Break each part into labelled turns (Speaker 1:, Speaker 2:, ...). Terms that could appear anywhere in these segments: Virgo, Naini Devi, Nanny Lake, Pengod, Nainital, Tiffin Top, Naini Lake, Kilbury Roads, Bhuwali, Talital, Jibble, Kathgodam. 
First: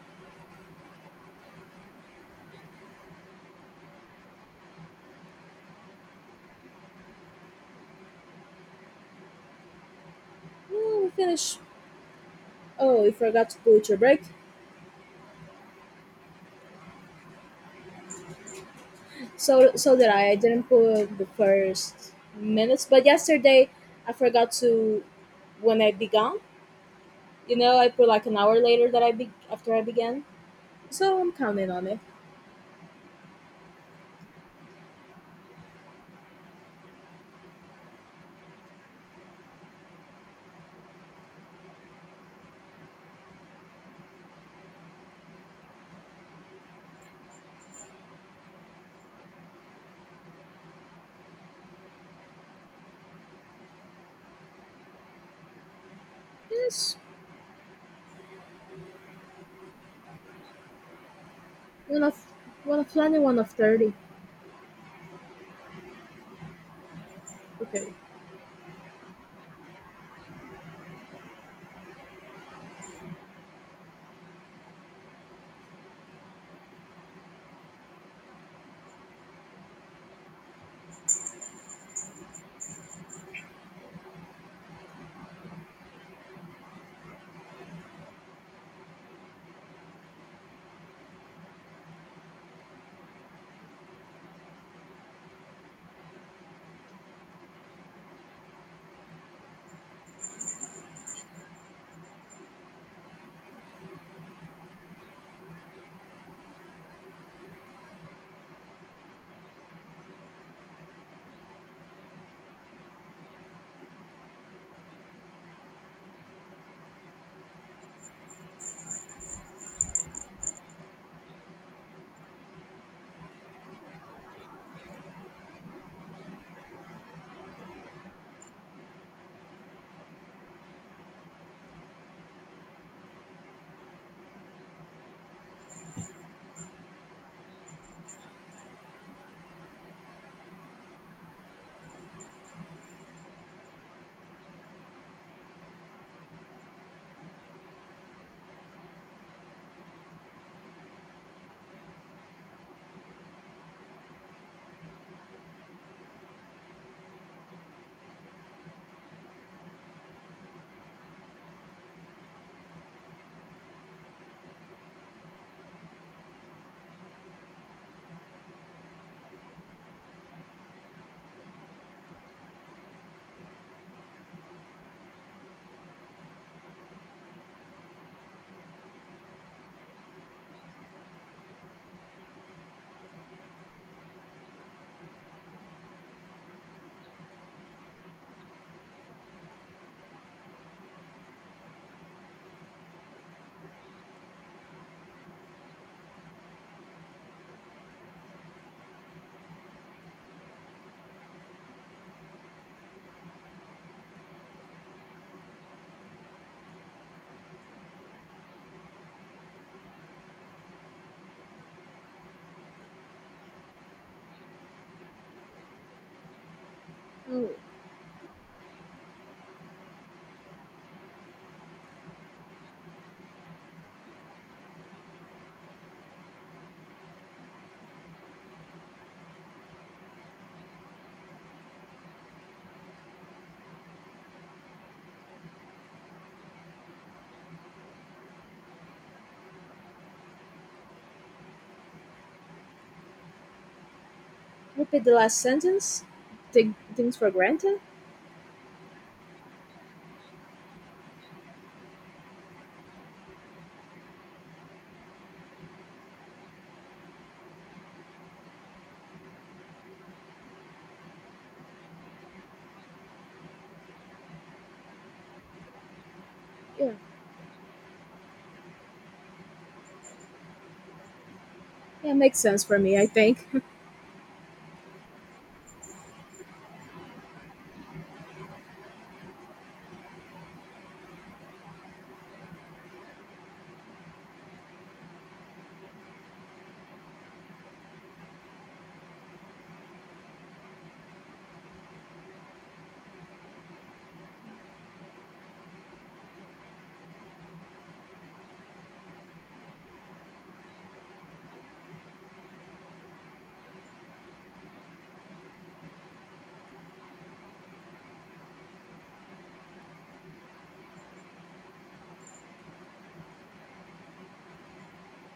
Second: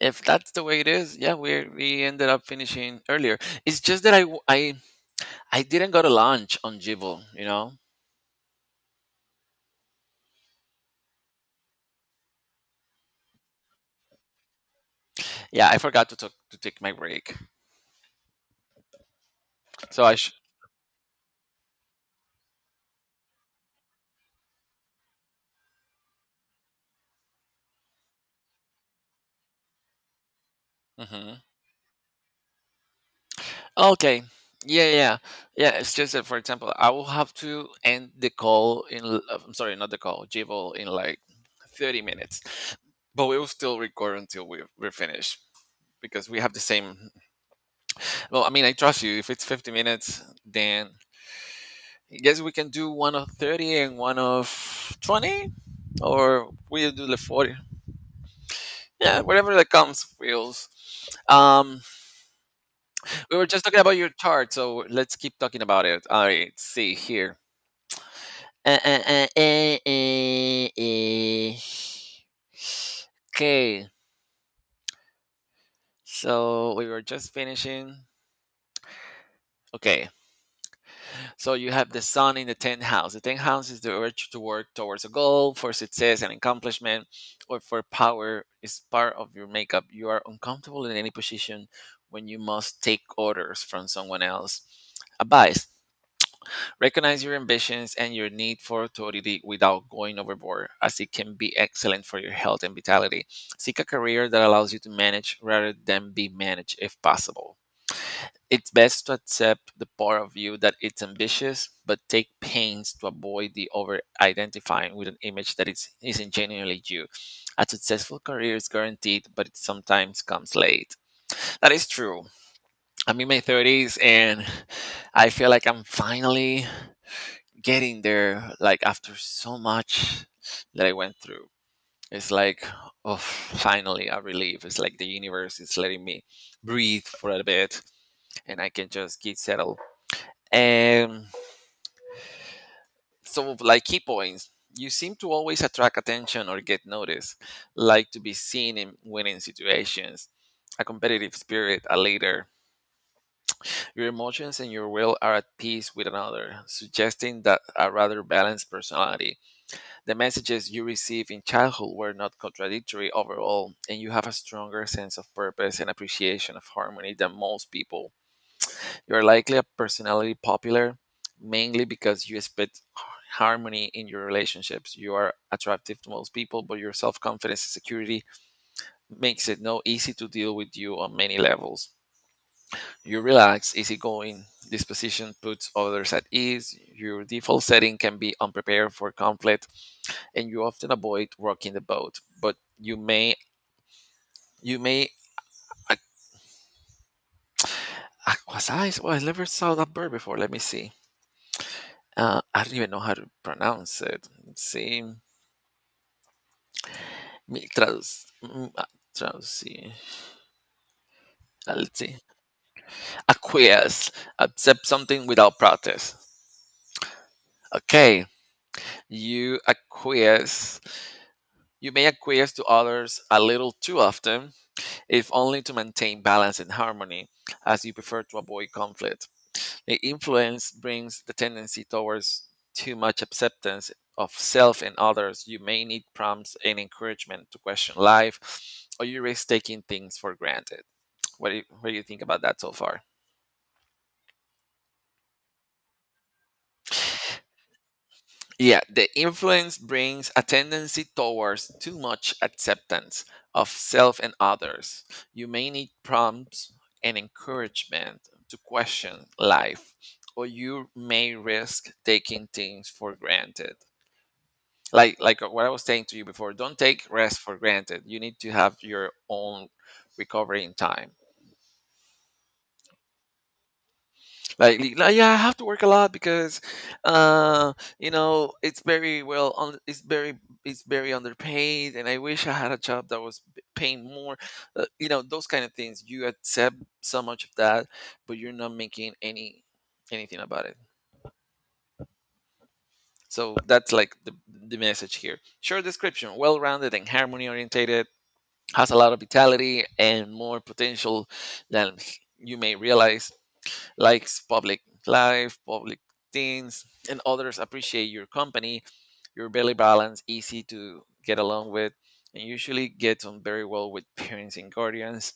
Speaker 1: If that's the way it is, yeah, we ended up finishing earlier. It's just that I i didn't go to lunch on Jibble,
Speaker 2: Oh, finish. Oh, we forgot to put your break.
Speaker 1: Yeah, I forgot to talk, to take my break.
Speaker 2: So
Speaker 1: so
Speaker 2: did
Speaker 1: i
Speaker 2: I.
Speaker 1: sh-
Speaker 2: I didn't put the first minutes, but yesterday I forgot to when I began. You know, I put like an hour later that I be after I began. So I'm
Speaker 1: Mhm.
Speaker 2: counting on it.
Speaker 1: Okay. Yeah, yeah, yeah. Yeah, it's just that for example I will have to end the call in I'm sorry, not the call, Jibble in like 30 minutes, but we will still record until we're finished because we have the same. Well, I mean, I trust you. If it's 50 minutes, then I guess we can do one of 30 and one of 20, or we'll
Speaker 2: Yes,
Speaker 1: do the 40. Yeah, whatever that comes, feels. Um,
Speaker 2: one of 20, one
Speaker 1: we were
Speaker 2: of
Speaker 1: just talking
Speaker 2: 30.
Speaker 1: about your chart, so let's keep talking about it. All right, see here.
Speaker 2: Okay.
Speaker 1: Uh, uh, uh, uh, uh, uh. Okay, so we were just finishing. Okay, so you have the sun in the 10th house. The 10th house is the urge to work towards a goal for success and accomplishment or for power is part of your makeup. You are uncomfortable in any position when you must take orders from someone else. Advice: recognize your ambitions and your need for authority without going overboard, as it can be excellent for your health and vitality. Seek a career that allows you to manage rather than be managed if possible. It's best to accept the point of view that it's ambitious, but take pains to avoid the over identifying with an image that isn't genuinely you. A successful career is guaranteed, but it sometimes comes late. That is true. I'm in my 30s, and I feel like I'm finally getting there, like after so much that I went through. It's like, oh, finally a relief. It's like the universe is letting me breathe for a bit, and I can just get settled. And so, like, key points, you seem to always attract attention or get noticed, like to be seen in winning situations, a competitive spirit, a leader. Your emotions and your will are at peace with another, suggesting that a rather balanced personality. The messages you received in childhood were not contradictory overall, and you have a stronger sense of purpose and appreciation of harmony than most people. You're likely a personality popular mainly because you expect harmony in your relationships. You are attractive to most people, but your self confidence and security makes it no easy to deal with you on many levels. You're relaxed, easygoing. This position puts others at ease. Your default setting can be unprepared for conflict, and you often avoid rocking the boat. But you may, you may. I, was I? Well, I never saw that bird before. Let me see. I don't even know how to pronounce it. Let's see. Mi trans, transi. Let's see. Acquiesce. Accept something without protest.
Speaker 2: Oh,
Speaker 1: Okay. You acquiesce. You may acquiesce to others a little too often, if only to maintain balance and harmony, as you prefer to avoid conflict. The influence brings the tendency towards too much acceptance of self and others. You may need prompts and encouragement to question life, or you risk taking things for granted. What do you think about that so far?
Speaker 2: repeat the last sentence. Take things for granted.
Speaker 1: Yeah, the influence brings a tendency towards too much acceptance of self and others. You may need prompts and encouragement to question life, or you may risk taking things for granted. Like what I was saying to you before, don't
Speaker 2: Yeah.
Speaker 1: take rest for granted. You need to have your own recovering time.
Speaker 2: Yeah, makes sense for me, I think.
Speaker 1: Like, yeah, I have to work a lot because, uh, you know, it's very well, on, it's very underpaid, and I wish I had a job that was paying more. You know, those kind of things. You accept so much of that, but you're not making anything about it. So that's like the message here. Short description: well-rounded and harmony-orientated, has a lot of vitality and more potential than you may realize, likes public life, public things, and others appreciate your company, your belly balance, easy to get along with, and usually gets on very well with parents and guardians.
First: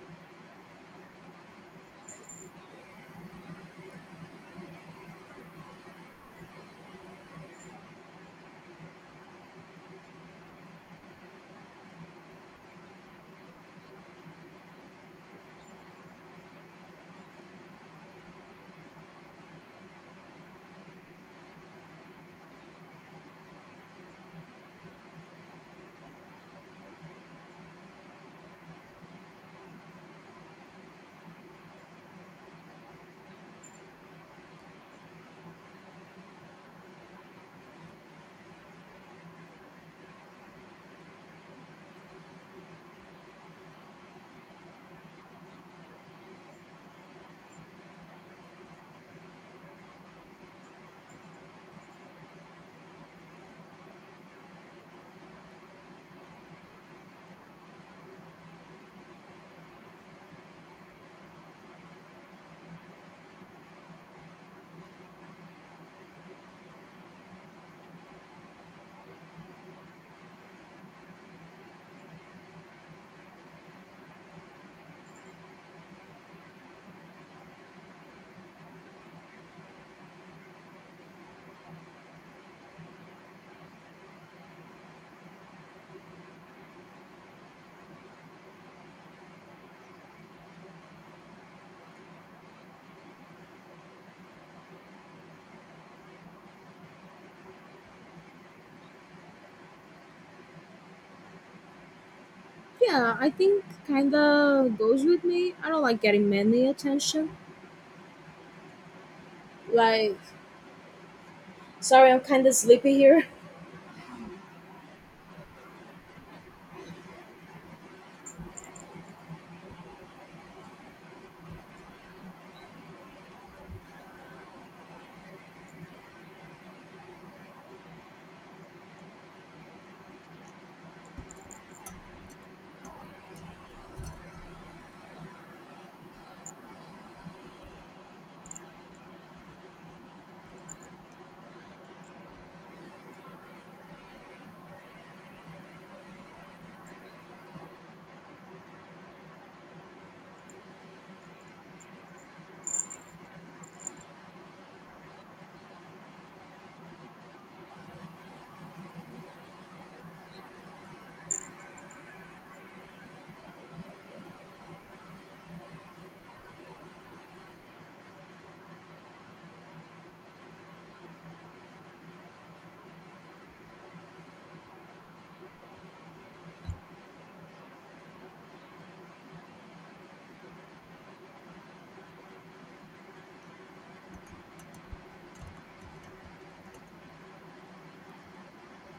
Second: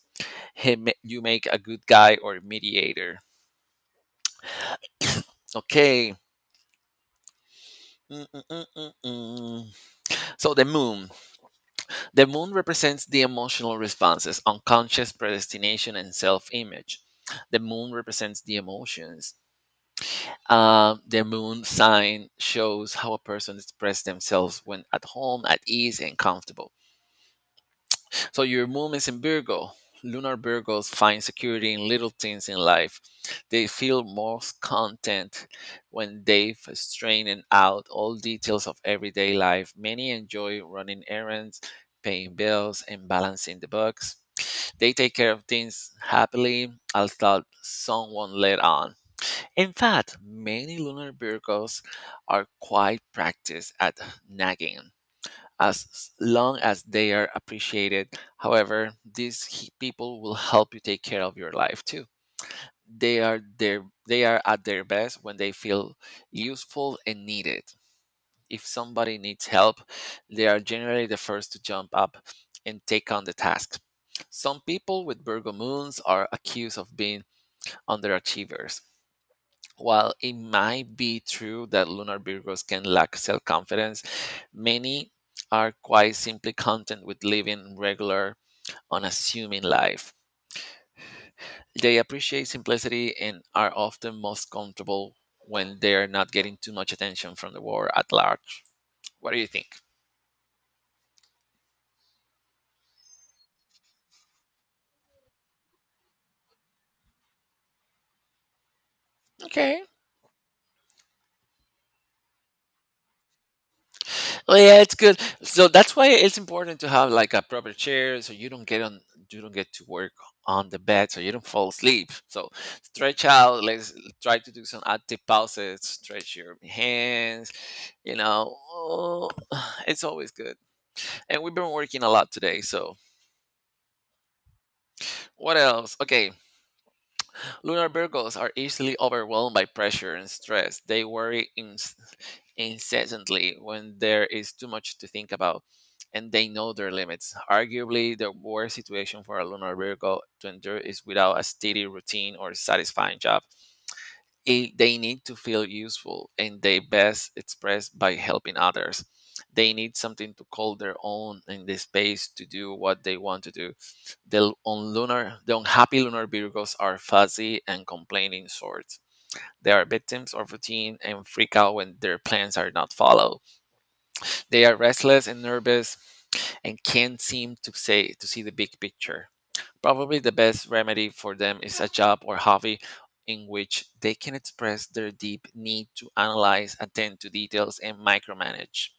Speaker 1: You make a good guy or mediator. Okay. Mm, mm, mm, mm, mm. So the moon. The moon represents the emotional responses, unconscious predestination, and self image. The moon represents the emotions. Their moon sign shows how a person expresses themselves when at home, at ease, and comfortable. So your moon is in Virgo. Lunar Virgos find security in little things in life. They feel most content when they've strained out all details of everyday life. Many enjoy running errands, paying bills, and balancing the books. They take care of things happily, as thought someone let on. In fact, many lunar vehicles are quite practiced at nagging as long as they are appreciated. However, these people will help you take care of your life too. They are at their best when they feel useful and needed. If somebody needs help, they are generally the first to jump up and take on the task. Some people with Virgo moons are accused of being underachievers. While it might be true that lunar Virgos can lack self confidence, many are quite simply content with living regular, unassuming life. They appreciate simplicity and are often most comfortable when they're not getting too much attention from the world at large. What do you think?
Speaker 2: Yeah, I think kinda goes with me. I don't like getting many attention.
Speaker 1: Okay.
Speaker 2: Like, sorry, I'm kind of sleepy here.
Speaker 1: Oh yeah, it's good. So that's why it's important to have like a proper chair so you don't get on, you don't get to work on the bed so you don't fall asleep. So stretch out, let's try to do some active pauses, stretch your hands, you know. Oh, it's always good. And we've been working a lot today, so what else? Okay, lunar Virgos are easily overwhelmed by pressure and stress. Incessantly when there is too much to think about, and they know their limits. Arguably, the worst situation for a Lunar Virgo to endure is without a steady routine or satisfying job. They need to feel useful, and they best express by helping others. They need something to call their own and the space to do what they want to do the unhappy lunar Virgos are fuzzy and complaining sorts. They are victims of routine and freak out when their plans are not followed. They are restless and nervous and can't seem to see the big picture. Probably the best remedy for them is a job or hobby in which they can express their deep need to analyze, attend to details, and micromanage.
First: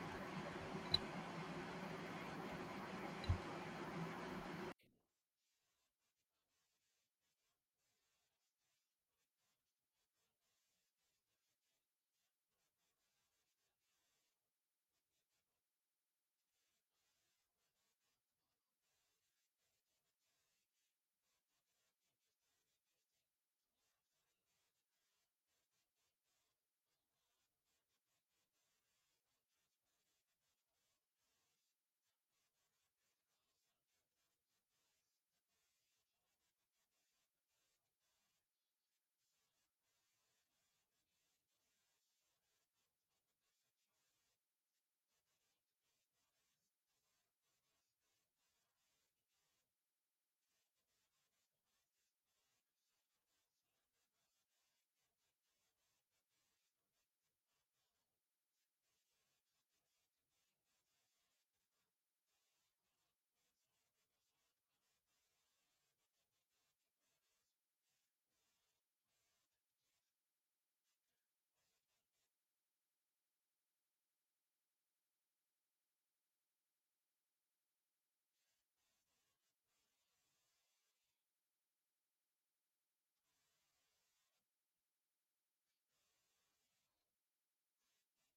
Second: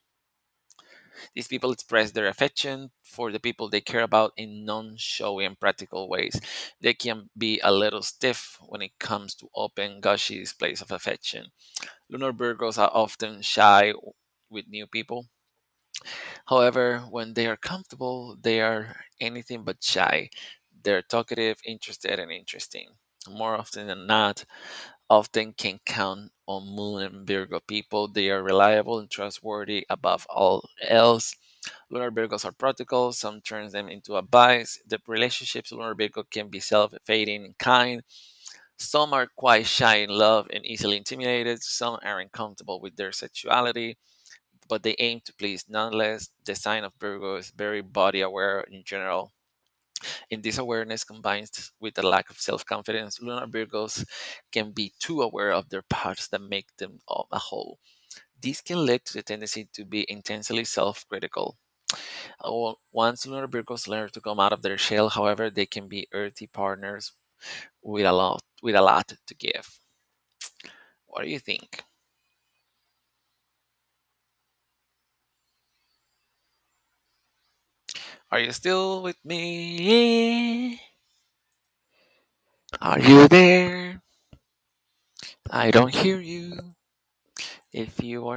Speaker 1: These people express their affection for the people they care about in non showy and practical ways. They can be a little stiff when it comes to open, gushy displays of affection. Lunar Virgos are often with new people. However, when they are comfortable, they are anything but shy. They're talkative, interested, and interesting. More often than not, often can count on Moon and Virgo people. They are reliable and trustworthy above all else. Lunar vehicles are practical, some turns them into a vice. The relationships with lunar vehicle can be self-fading in kind. Some are quite shy in love and easily intimidated. Some are uncomfortable with their sexuality, but they aim to please nonetheless. The sign of Virgo is very body aware in general. And this awareness combines with a lack of self-confidence. Lunar Virgos can be too aware of their parts that make them a whole. This can lead to the tendency to be intensely self critical. Well, once lunar Virgos learn to come out of their shell, however, they can be earthy partners with a lot to give. What do you think? Are you still with me? Are you there? I don't hear you. If you